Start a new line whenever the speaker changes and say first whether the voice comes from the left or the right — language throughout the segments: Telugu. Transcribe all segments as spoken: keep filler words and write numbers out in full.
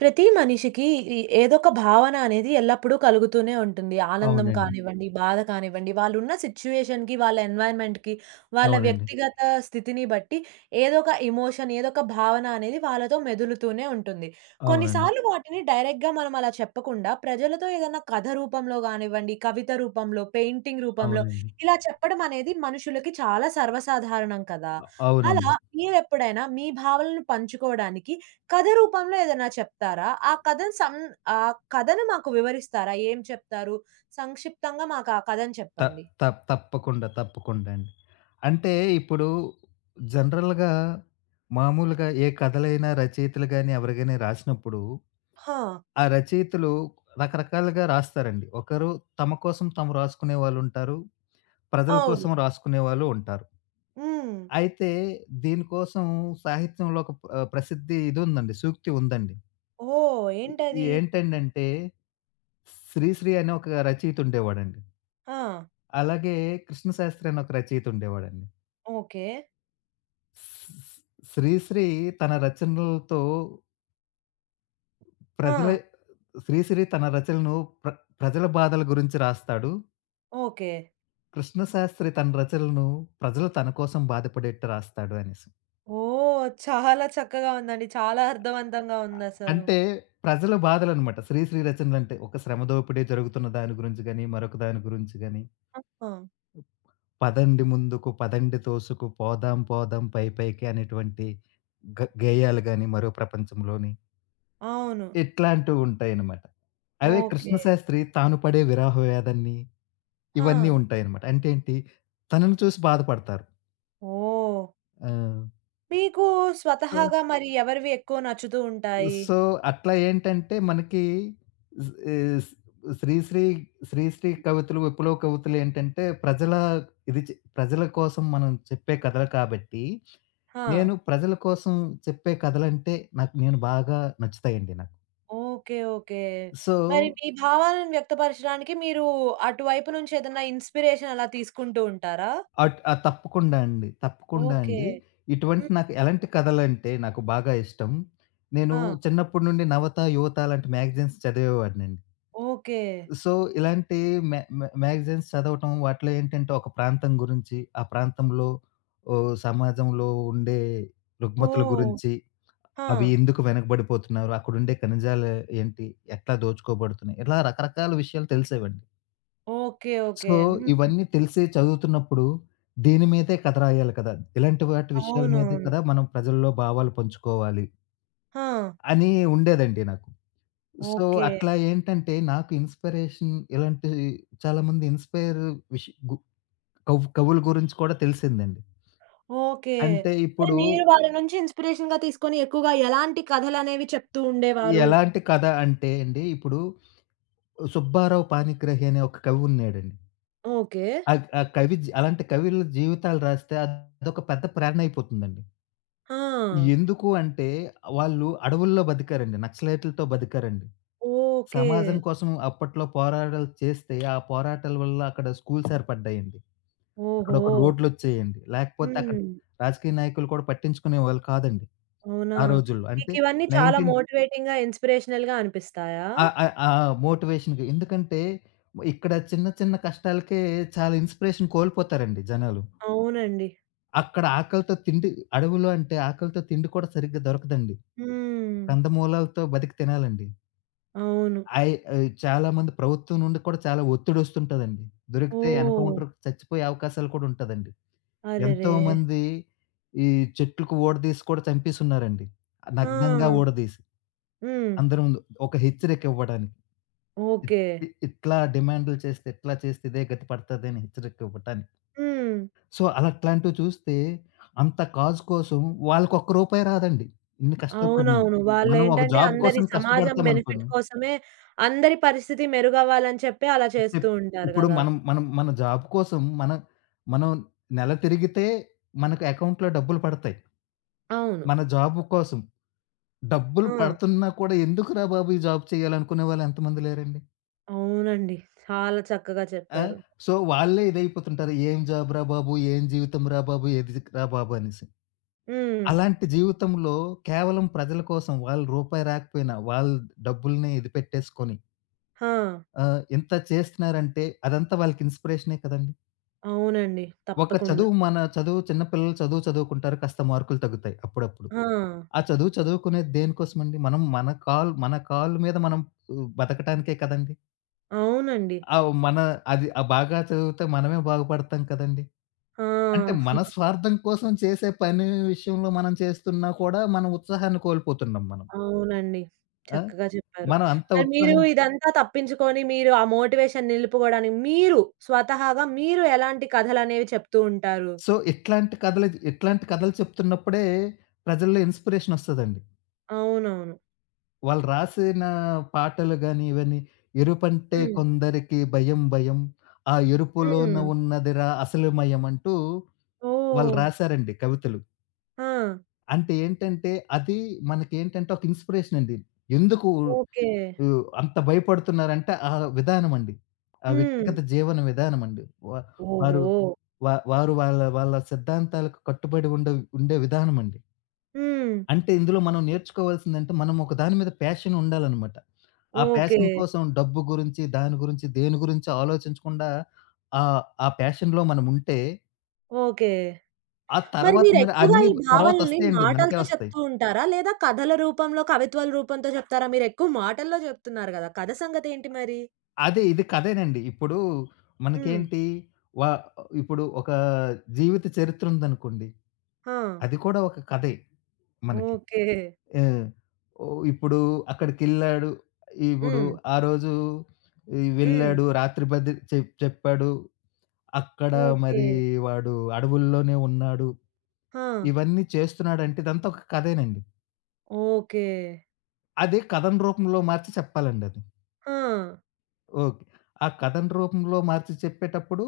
right: ప్రతి మనిషికి ఈ ఏదో ఒక భావన అనేది ఎల్లప్పుడూ కలుగుతూనే ఉంటుంది. ఆనందం హ్మ్.
left: అవునండి.
right: కానివ్వండి, బాధ కానివ్వండి, వాళ్ళున్న సిట్యుయేషన్‌కి, వాళ్ళ ఎన్వైర్న్‌మెంట్‌కి, వాళ్ళ
left: అవునండి.
right: వ్యక్తిగత స్థితిని బట్టి ఏదో ఒక ఎమోషన్, ఏదో ఒక భావన అనేది వాళ్ళతో మెదులుతూనే ఉంటుంది.
left: అవునండి.
right: కొన్నిసార్లు వాటిని డైరెక్ట్‌గా మనం అలా చెప్పకుండా, ప్రజలతో ఏదైనా కథ రూపంలో గానివ్వండి, కవిత రూపంలో, పెయింటింగ్ రూపంలో
left: అవునండి.
right: ఇలా చెప్పడం అనేది మనుషులకి చాలా సర్వసాధారణం కదా! అలా
left: అవునండి.
right: మీరెప్పుడైనా మీ భావనలను పంచుకోవడానికి కథ రూపంలో ఏదైనా చెప్తారా? ఆ కథను సం ఆ కథను మాకు వివరిస్తారా? ఏం చెప్తారు? సంక్షిప్తంగా మాకు ఆ కథను
left: త
right: చెప్పండి.
left: త తప్పకుండా. తప్పకుండా అండి. అంటే ఇప్పుడు జనరల్‌గా మామూలుగా ఏ కథలైనా రచయితలు గాని, ఎవరు గాని రాసినప్పుడు,
right: హా!
left: ఆ రచయితలు రకరకాలుగా రాస్తారండి. ఒకరు తమ కోసం తాము రాసుకునే వాళ్ళుంటారు. ప్రజల
right: అవును.
left: కోసం రాసుకునే వాళ్ళు ఉంటారు.
right: హ్మ్.
left: అయితే దీనికోసం సాహిత్యంలో ఒక ఆహ్, ప్రసిద్ధి ఇదుందండి. సూక్తి ఉందండి.
right: ఓహ్!
left: ఎ
right: ఏంటది?
left: ఏంటండంటే, 'శ్రీశ్రీ' అనే ఒక రచయిత ఉండేవాడండి.
right: ఆ!
left: అలాగే 'కృష్ణశాస్త్రి' అనే ఒక రచయిత ఉండేవాడండి.
right: ఓకే.
left: స్- 'శ్రీశ్రీ' తన రచనలతో ప్రజల
right: ఆ!
left: 'శ్రీశ్రీ' తన రచనలను ప్ర ప్రజల బాధల గురించి రాస్తాడు.
right: ఓకే.
left: 'కృష్ణశాస్త్రి' తన రచనలను ప్రజలు తన కోసం బాధపడేట్టు రాస్తాడు అనేసి.
right: ఓహ్! చాలా చక్కగా ఉందండి. చాలా అర్థవంతంగా ఉందసలు.
left: అంటే ప్రజల బాధలనమాట. 'శ్రీశ్రీ' రచనలంటే ఒక శ్రమ దోపిడీ జరుగుతున్న దాని గురించి గాని, మరొక దాని గురించి గాని
right: ఆహా!
left: పదండి ముందుకు, పదండి తోసుకు, పోదాం పోదాం పై పైకి అనేటువంటి గ గేయాలు గాని, మరో ప్రపంచంలోని
right: అవును.
left: ఇట్లాంటివుంటాయనమాట. అవే
right: ఓకే.
left: కృష్ణశాస్త్రి తాను పడే విరహ వేదనని,
right: ఆ!
left: ఇవన్నీ ఉంటాయనమాట. అంటే ఏంటి, తనను చూసి బాధపడతారు.
right: ఓహ్!
left: ఆ!
right: మీకు
left: సో
right: స్వతహాగా మరి ఎవరివి ఎక్కువ నచ్చుతూ ఉంటాయి?
left: సో, అట్లా ఏంటంటే మనకి జ్ ఆహ్, స్ శ్రీశ్రీ, శ్రీశ్రీ కవితలు, విప్లవ కవితలు ఏంటంటే ప్రజల ఇది చే ప్రజల కోసం మనం చెప్పే కథలు కాబట్టి,
right: ఆ!
left: నేను ప్రజల కోసం చెప్పే కథలంటే నాకు నేను బాగా నచ్చుతాయండి నాకు.
right: ఓకే. ఓకే.
left: సో,
right: మరి మీ భావాలను వ్యక్తపరచడానికి మీరు అటువైపు నుంచి ఏదన్నా ఇన్‌స్పిరేషన్ అలా తీసుకుంటూ ఉంటారా?
left: అట్ ఆ! తప్పకుండా అండి. తప్పకుండా
right: ఓకే.
left: అండి. ఇటువంటి
right: హ్మ్.
left: నాకు ఎలాంటి కథలంటే నాకు బాగా ఇష్టం. నేను
right: ఆ!
left: చిన్నప్పటి నుండి 'నవత', 'యువత' లాంటి మ్యాగజైన్స్ చదివేవాడినండి.
right: ఓకే.
left: సో, ఇలాంటి మ్యా మ్యా మ్యాగజైన్స్ చదవటం వాటిలో ఏంటంటే ఒక ప్రాంతం గురించి, ఆ ప్రాంతంలో ఓహ్, సమాజంలో ఉండే రుగ్మతుల
right: ఓహ్!
left: గురించి,
right: ఆ!
left: అవి ఎందుకు వెనకబడిపోతున్నారు, అక్కడుండే ఖనిజాలు ఏంటి, ఎట్లా దోచుకోబడుతున్నాయి, ఇలా రకరకాల విషయాలు తెలిసేవండి.
right: ఓకే. ఓకే.
left: సో,
right: హ్మ్.
left: ఇవన్నీ తెలిసి చదువుతున్నప్పుడు దీని మీదే కథ రాయాలి కదా! ఇలాంటి వాటి విషయాల మీదే
right: అవునవును.
left: కదా! మనం ప్రజల్లో భావాలు పంచుకోవాలి
right: ఆ!
left: అని ఉండేదండి నాకు. So,
right: okay.
left: అట్లా ఏంటంటే నాకు ఇన్‌స్పిరేషన్ ఇలాంటి చాలామంది ఇన్‌స్పైర్ విష్ గు కవ్ కవుల గురించి కూడా తెలిసిందండి.
right: ఓకే.
left: అంటే
right: మరి
left: ఇప్పుడు
right: మీరు వాళ్ళ నుంచి ఇన్‌స్పిరేషన్‌గా తీసుకొని ఎక్కువగా ఎలాంటి కథలనేవి చెప్తూ ఉండేవారు?
left: ఎలాంటి కథ అంటే అండి, ఇప్పుడు 'సుబ్బారావు పాణిగ్రాహి' అనే ఒక కవి ఉన్నాడండి.
right: ఓకే.
left: ఆగ్ ఆ కవి జీ అలాంటి కవుల జీవితాలు రాస్తే అదొక పెద్ద ప్రేరణ అయిపోతుందండి.
right: ఆ!
left: ఎందుకు అంటే వాళ్ళు అడవుల్లో బతికారండి. నక్సలైట్‌లతో బతికారండి.
right: ఓకే.
left: సమాజం కోసం అప్పట్లో పోరాటాలు చేస్తే, ఆ పోరాటాల వల్ల అక్కడ స్కూల్స్ ఏర్పడ్డాయండి. అక్కడ
right: ఓహో!
left: ఒక రోడ్లొచ్చేయండి. లేకపోతే అక్కడ
right: హ్మ్.
left: రాజకీయ నాయకులు కూడా పట్టించుకునేవాళ్ళు కాదండి.
right: అవునా!
left: ఆ రోజుల్లో. అంటే
right: మీకివన్నీ చాలా
left: పందొమ్మిది
right: మోటివేటింగ్‌గా, ఇన్‌స్పిరేషనల్‌గా అనిపిస్తాయా?
left: ఆహ్, ఆహ్, ఆ మోటివేషన్‌కి ఎందుకంటే ఇక్కడ చిన్న చిన్న కష్టాలకే చాలా ఇన్‌స్పిరేషన్ కోల్పోతారండి జనాలు.
right: అవునండి.
left: అక్కడ ఆకలితో తిండి అడవులు అంటే ఆకలితో తిండి కూడా సరిగ్గా దొరకదండి.
right: హ్మ్.
left: కందమూలాలతో బతికి తినాలండి.
right: అవును.
left: అయి ఆహ్, చాలా మంది ప్రభుత్వం నుండి కూడా చాలా ఒత్తిడొస్తుంటదండి. దొరికితే
right: ఓహ్!
left: ఎన్‌కౌంటర్‌కి చచ్చిపోయే అవకాశాలు కూడా ఉంటదండి.
right: అరెరే!
left: ఎంతోమంది ఈ చెట్లుకు ఊడదీసి కూడా చంపేసున్నారండి.
right: ఆ!
left: నగ్నంగా ఊడదీసి
right: హ్మ్.
left: అందరి ముందు. ఒక హెచ్చరికివ్వడానికి. It
right: okay.
left: ఇ ఇట్లా డిమాండ్‌లు చేస్తే, ఇట్లా చేస్తే ఇదే గతి పడతదని హెచ్చరికివ్వటానికి.
right: హ్మ్.
left: సో, అలాట్లాంటివి చూస్తే అంత కాజ్ కోసం వాళ్ళకొక్క రూపాయి రాదండి. ఇన్ని కష్టాలు పడినందుకు.
right: అవునవును.
left: మనం ఒక
right: వాళ్ళేంటంటే
left: జాబ్
right: అందరి
left: కోసం
right: సమాజం బెనిఫిట్
left: కష్టపడతామనుకోండి.
right: కోసమే అందరి పరిస్థితి మెరుగవ్వాలని చెప్పి అలా
left: అంటే
right: చేస్తూ ఉంటారు
left: ఇప్పుడు
right: గదా!
left: మనం మనం మన జాబ్ కోసం మనం మనం నెల తిరిగితే మనకు అకౌంట్‌లో డబ్బులు పడతాయి.
right: అవును.
left: మన జాబు కోసం. డబ్బులు
right: ఆ!
left: పడుతున్నా కూడా ఎందుకురా బాబు! ఈ జాబ్ చేయాలనుకునే వాళ్ళు ఎంతమంది లేరండి?
right: అవునండి. చాలా చక్కగా
left: ఆ!
right: చెప్పారు.
left: సో, వాళ్ళే ఇదైపోతుంటారు. ఏం జాబ్‌రా బాబు! ఏం జీవితంరా బాబు! ఎదిగిరా బాబు! అనేసి.
right: హ్మ్.
left: అలాంటి జీవితంలో కేవలం ప్రజల కోసం వాళ్ళు రూపాయి రాకపోయినా వాళ్ళు డబ్బుల్ని ఇది పెట్టేసుకొని
right: ఆ!
left: ఆహ్, ఇంత చేస్తున్నారంటే అదంతా వాళ్ళకి ఇన్‌స్పిరేషనే కదండీ!
right: అవునండి.
left: ఒక
right: తప్పకుండా.
left: చదువు మన చదువు చిన్న పిల్లలు చదువు చదువుకుంటారు కాస్త మార్కులు తగ్గుతాయి అప్పుడప్పుడు.
right: ఆ!
left: ఆ చదువు చదువుకునేది దేనికోసమండి? మనం మన కాల్ మన కాళ్ళ మీద మనం ఆహ్, బతకటానికే కదండీ!
right: అవునండి.
left: ఆహ్, మన అది ఆ బాగా చదివితే మనమే బాగుపడతాం కదండీ!
right: ఆ!
left: అంటే మన స్వార్థం కోసం చేసే పని విషయంలో మనం చేస్తున్నా కూడా మన ఉత్సాహాన్ని కోల్పోతున్నాం మనం.
right: అవునండి.
left: ఆ!
right: చక్కగా చెప్పారు.
left: మనం అంత
right: మరి మీరు
left: ఉత్సాహం
right: ఇదంతా తప్పించుకొని మీరు ఆ మోటివేషన్ నిలుపుకోవడానికి మీరు స్వతహాగా మీరు ఎలాంటి కథలనేవి చెప్తూ ఉంటారు?
left: సో, ఇట్లాంటి కథలు ఇట్లాంటి కథలు చెప్తున్నప్పుడే ప్రజల్లో ఇన్‌స్పిరేషన్ ఒస్తదండి.
right: అవునవును.
left: వాళ్ళు రాసిన పాటలు గాని, ఇవన్నీ ఎరుపంటే
right: హ్మ్.
left: కొందరికి భయం భయం. ఆ ఎరుపులోన
right: హ్మ్.
left: ఉన్నదిరా అసలుమయం అంటూ వాళ్ళు
right: ఓహ్!
left: రాశారండి కవితలు.
right: ఆ!
left: అంటే ఏంటంటే, అది మనకేంటంటే ఒక ఇన్‌స్పిరేషన్ అండి. ఎందుకు
right: ఓకే.
left: ఆహ్, అంత భయపడుతున్నారంటే ఆ విధానం అండి. ఆ
right: హ్మ్.
left: వ్యక్తిగత జీవన విధానం అండి. వ వారు
right: ఓహో!
left: వ వారు వాళ్ళ వాళ్ళ సిద్ధాంతాలకు కట్టుబడి ఉండే ఉండే విధానం అండి.
right: హ్మ్.
left: అంటే ఇందులో మనం నేర్చుకోవాల్సిందంటే, మనం ఒక దాని మీద ప్యాషన్ ఉండాలనమాట. ఆ
right: ఓకే.
left: ప్యాషన్ కోసం డబ్బు గురించి, దాని గురించి, దేని గురించి ఆలోచించకుండా ఆహ్, ఆ ప్యాషన్‌లో మనముంటే,
right: ఓకే.
left: ఆ
right: మరి
left: తర్వాత మరి
right: మీరెక్కువగా
left: అన్నీ
right: ఈ భావనల్ని
left: తర్వాతొస్తాయండి. మనకే
right: మాటలతో
left: వస్తాయి.
right: చెప్తూ ఉంటారా? లేదా కథల రూపంలో, కవిత్వాల రూపంతో చెప్తారా? మీరెక్కువ మాటల్లో చెప్తున్నారు గదా! కథ సంగతేంటి మరి?
left: అదే ఇది కథేనండి. ఇప్పుడు
right: హ్మ్.
left: మనకేంటి వా ఇప్పుడు ఒక జీవిత చరిత్ర ఉందనుకోండి.
right: ఆ!
left: అది కూడా ఒక కథే మనకి.
right: ఓకే.
left: ఆ! ఓహ్, ఇప్పుడు అక్కడికెళ్ళాడు. ఇప్పుడు
right: హ్మ్.
left: ఆ రోజు ఈ
right: హ్మ్.
left: వెళ్ళాడు. రాత్రి బది చెప్ చెప్పాడు. అక్కడ
right: ఓకే.
left: మరి వాడు అడవుల్లోనే ఉన్నాడు.
right: ఆ!
left: ఇవన్నీ చేస్తున్నాడంటే ఇదంతా ఒక కథేనండి.
right: ఓకే.
left: అదే కథను రూపంలో మార్చి చెప్పాలండి అది.
right: ఆ!
left: ఓకే. ఆ కథను రూపంలో మార్చి చెప్పేటప్పుడు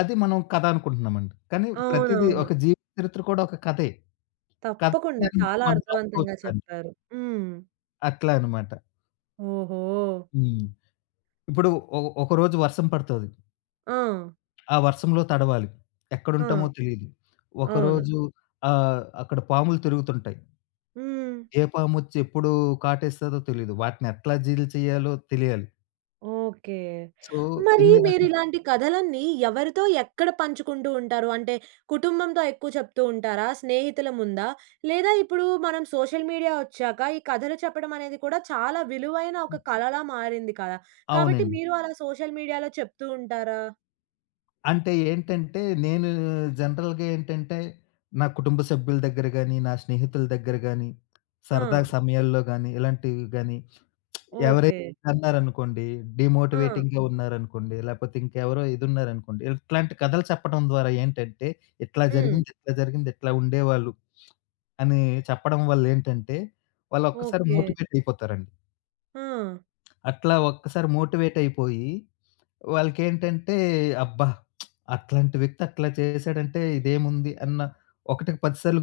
left: అది మనం కథ అనుకుంటున్నామండి. కానీ ప్రతీదీ
right: అవునవును.
left: ఒక జీవిత చరిత్ర కూడా ఒక కథే. కథ
right: తప్పకుండా.
left: దాన్ని మనం
right: చాలా
left: మనం
right: అర్థవంతంగా
left: రాసుకోవచ్చు దాన్ని.
right: చెప్పారు. హ్మ్.
left: అట్లా అనమాట.
right: ఓహో!
left: హ్మ్. ఇప్పుడు ఒ ఒకరోజు వర్షం పడతది.
right: ఆ!
left: ఆ వర్షంలో తడవాలి.
right: ఆ!
left: ఎక్కడుంటామో తెలీదు.
right: అవును.
left: ఒకరోజు ఆహ్, అక్కడ పాములు తిరుగుతుంటాయి.
right: హ్మ్.
left: ఏ పామొచ్చి ఎప్పుడు కాటేస్తదో తెలీదు. వాటినెట్లా డీల్ చేయాలో తెలియాలి.
right: ఓకే.
left: సో,
right: మరి
left: ఇన్ని
right: హ్మ్.
left: రక
right: మీరిలాంటి కథలన్నీ ఎవరితో, ఎక్కడ పంచుకుంటూ ఉంటారు? అంటే కుటుంబంతో ఎక్కువ చెప్తూ ఉంటారా? స్నేహితుల ముందా? లేదా ఇప్పుడు మనం సోషల్ మీడియా వచ్చాక ఈ కథలు చెప్పడం అనేది కూడా చాలా విలువైన ఒక కళలా మారింది కదా! కాబట్టి
left: అవునండి.
right: మీరు అలా సోషల్ మీడియాలో చెప్తూ ఉంటారా?
left: అంటే ఏంటంటే, నేను జనరల్‌గా ఏంటంటే, నా కుటుంబ సభ్యుల దగ్గర గాని, నా స్నేహితుల దగ్గర గాని,
right: ఆ!
left: సరదా సమయాల్లో గాని, ఇలాంటివి గాని, ఎవరైనా
right: ఓకే.
left: అన్నారనుకోండి,
right: హ్మ్. ఆ!
left: డీమోటివేటింగ్‌గా ఉన్నారనుకోండి, లేపోతే ఇంకెవరో ఇదున్నారనుకోండి, ఇట్లాంటి కథలు చెప్పడం ద్వారా ఏంటంటే, ఇట్లా
right: హ్మ్.
left: జరిగింది, ఇట్లా జరిగింది, ఇట్లా ఉండేవాళ్ళు అని చెప్పడం వల్లేంటంటే, వాళ్ళొక్కసారి
right: ఓకే.
left: మోటివేట్ అయిపోతారండి.
right: ఆ!
left: అట్లా ఒక్కసారి మోటివేట్ అయిపోయి వాళ్ళకేంటంటే అబ్బా! అట్లాంటి వ్యక్తి అట్లా చేశాడంటే ఇదేముంది అన్న ఒకటికి పది సార్లు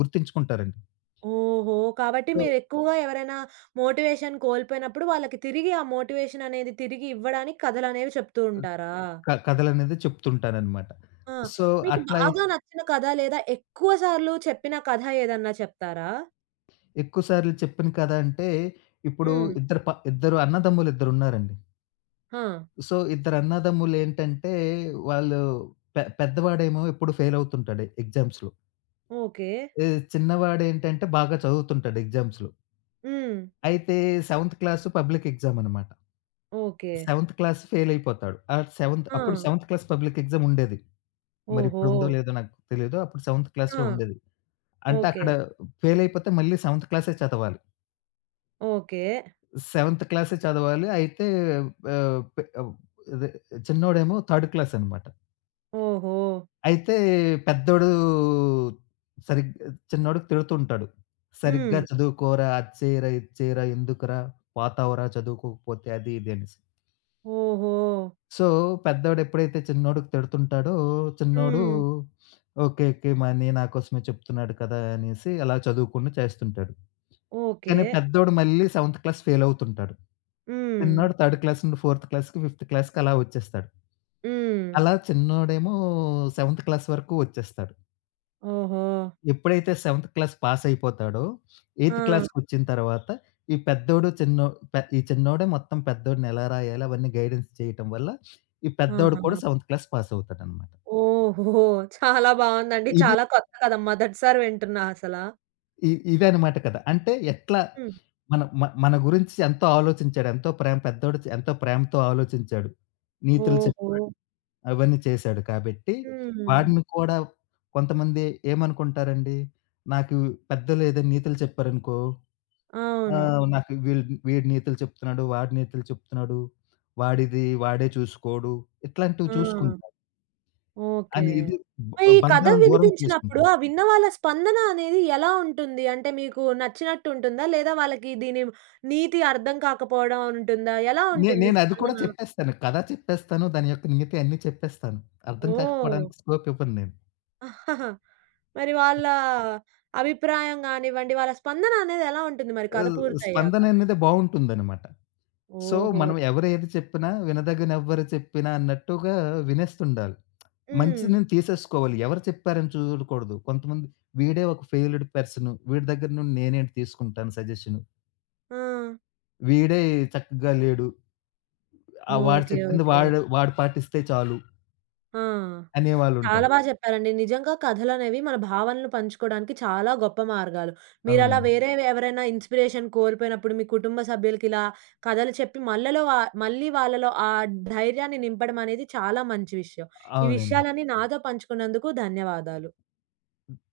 left: గుర్తించుకుంటారండి.
right: ఓహో! కాబట్టి
left: సో,
right: మీరెక్కువగా ఎవరైనా మోటివేషన్ కోల్పోయినప్పుడు వాళ్ళకి తిరిగి ఆ మోటివేషన్ అనేది తిరిగి ఇవ్వడానికి కథలనేవి చెప్తూ ఉంటారా?
left: క కథలనేది చెప్తుంటాననమాట.
right: ఆ!
left: సో,
right: మీకు
left: అట్లా
right: బాగా నచ్చిన కథ లేదా ఎక్కువ సార్లు చెప్పిన కథ ఏదన్నా చెప్తారా?
left: ఎక్కువ సార్లు చెప్పిన కథ అంటే ఇప్పుడు
right: హ్మ్.
left: ఇద్దరు ప ఇద్దరు అన్నదమ్ములు ఇద్దరున్నారండి.
right: ఆ!
left: సో, ఇద్దరు అన్నదమ్ములు ఏంటంటే వాళ్ళు పె పెద్దవాడేమో ఎప్పుడు ఫెయిల్ అవుతుంటాడు ఎగ్జామ్స్‌లో.
right: ఓకే.
left: ఈ చిన్నవాడేంటంటే బాగా చదువుతుంటాడు ఎగ్జామ్స్‌లో.
right: హ్మ్.
left: అయితే 7థ్ క్లాస్ పబ్లిక్ ఎగ్జామ్ అనమాట.
right: ఓకే.
left: 7థ్ క్లాస్ ఫెయిల్ అయిపోతాడు. ఆ 7థ్
right: ఆ!
left: అప్పుడు 7థ్ క్లాస్ పబ్లిక్ ఎగ్జామ్ ఉండేది. మరి
right: ఓహో!
left: ఇప్పుడు ఉందో లేదో నాకు తెలీదు. అప్పుడు 7థ్
right: ఆ!
left: క్లాస్‌లో ఉండేది. అంటే
right: ఓకే.
left: అక్కడ ఫెయిల్ అయిపోతే మళ్ళీ 7థ్ క్లాసే చదవాలి.
right: ఓకే.
left: 7థ్ క్లాసే చదవాలి. అయితే ఆహ్, పె ఆహ్, అదే చిన్నోడేమో థర్డ్ క్లాస్ అనమాట.
right: ఓహో!
left: అయితే పెద్దోడు సరిగ్ చిన్నోడికి తిడుతుంటాడు.
right: హ్మ్.
left: "సరిగ్గా చదువుకోరా, అది చేయరా, ఇది చేయరా, ఎందుకురా పోతావురా చదువుకోకపోతే" అది ఇది అనేసి.
right: ఓహో!
left: సో, పెద్దోడెప్పుడైతే చిన్నోడికి తిడుతుంటాడో, చిన్నోడు
right: హ్మ్.
left: ఓకే. ఓకే. మనీ నా కోసమే చెప్తున్నాడు కదా! అనేసి అలా చదువుకుండా చేస్తుంటాడు.
right: ఓకే.
left: కానీ పెద్దోడు మళ్ళీ సెవెంత్ క్లాస్ ఫెయిలవుతుంటాడు.
right: హ్మ్.
left: చిన్నోడు థర్డ్ క్లాస్ నుండి ఫోర్త్ క్లాస్‌కి, ఫిఫ్త్ క్లాస్‌కి అలా వచ్చేస్తాడు.
right: హ్మ్.
left: అలా చిన్నోడేమో సెవెంత్ క్లాస్ వరకు వచ్చేస్తాడు.
right: ఓహో!
left: ఎప్పుడైతే సెవెంత్ క్లాస్ పాసయిపోతాడో,
right: ఆ!
left: ఎయిత్ క్లాస్‌కొచ్చిన తర్వాత ఈ పెద్దోడు, చిన్నో పె ఈ చిన్నోడే మొత్తం పెద్దోడిని ఎలా రాయాలి అవన్నీ గైడెన్స్ చేయటం వల్ల, ఈ పెద్దోడు
right: ఆహా!
left: కూడా సెవెంత్ క్లాస్ పాసవుతాడనమాట.
right: ఓహో! చాలా బావుందండి.
left: ఇది
right: చాలా కొత్త కథ. మొదటిసారి వింటున్నా అసల.
left: ఇ ఇదనమాట కథ. అంటే ఎట్లా
right: హ్మ్.
left: మన మ మన గురించి ఎంతో ఆలోచించాడు. ఎంతో ప్రేమ పెద్దోడు చ ఎంతో ప్రేమతో ఆలోచించాడు. నీతులు
right: ఓహో!
left: చెప్పాడు. అవన్నీ చేశాడు కాబట్టి,
right: హ్మ్.
left: వాడిని కూడా కొంతమంది ఏమనుకుంటారండి, నాకు పెద్దలు ఏదైనా నీతులు చెప్పారనుకో, ఆ!
right: అవును.
left: నాకు వీళ్ళు వీడు నీతులు చెప్తున్నాడు, వాడు నీతులు చెప్తున్నాడు, వాడిది వాడే చూసుకోడు, ఇట్లాంటివి
right: ఆ!
left: చూసుకుంటారు.
right: ఓకే.
left: అని ఇది బ
right: మరి ఈ కథ
left: బంధాలను దూరం
right: వినిపించినప్పుడు
left: చేసుకుంటారు.
right: ఆ విన్న వాళ్ళ స్పందన అనేది ఎలా ఉంటుంది? అంటే మీకు నచ్చినట్టు ఉంటుందా? లేదా వాళ్ళకి దీని నీతి అర్థం కాకపోవడం ఉంటుందా? ఎలా
left: నే
right: ఉంటుంది
left: నేనది కూడా
right: స్పందన?
left: చెప్పేస్తాను. కథ చెప్పేస్తాను. దాని యొక్క నీతి అన్నీ చెప్పేస్తాను. అర్థం
right: ఓహ్!
left: కాకపోవడానికి స్కోప్ ఇవ్వను నేను.
right: మరి వాళ్ళ అభిప్రాయం గానివ్వండి, వాళ్ళ స్పందన అనేది ఎలా ఉంటుంది మరి కథ
left: ఆహ్,
right: పూర్తయ్యాక?
left: 'స్పందన' అనేది బావుంటుందనమాట. సో,
right: ఓహో!
left: మనం ఎవరు ఏది చెప్పినా, వినదగినెవ్వరు చెప్పినా అన్నట్టుగా వినేస్తుండాలి.
right: హ్మ్.
left: మంచిని తీసేసుకోవాలి. ఎవరు చెప్పారని చూడకూడదు. కొంతమంది వీడే ఒక ఫెయిల్డ్ పర్సను. వీడి దగ్గర నుండి నేనేంటి తీసుకుంటాను సజెషను.
right: ఆ!
left: వీడే చక్కగా లేడు. ఆహ్, వాడు
right: ఓకే.
left: చెప్పింది
right: ఓకే.
left: వాడు వాడు పాటిస్తే చాలు
right: ఆ! చాలా
left: అనేవాళ్ళుంటారు.
right: బా చెప్పారండి. నిజంగా కథలనేవి మన భావనలు పంచుకోవడానికి చాలా గొప్ప మార్గాలు. మీరలా హ్మ్.
left: అవునండి.
right: వేరే ఎవరైనా ఇన్‌స్పిరేషన్ కోల్పోయినప్పుడు మీ కుటుంబ సభ్యులకిలా కథలు చెప్పి మళ్ళలో వా మళ్ళీ వాళ్ళలో ఆ ధైర్యాన్ని నింపడం అనేది చాలా మంచి విషయం. ఈ
left: అవునండి.
right: విషయాలన్నీ నాతో పంచుకున్నందుకు ధన్యవాదాలు.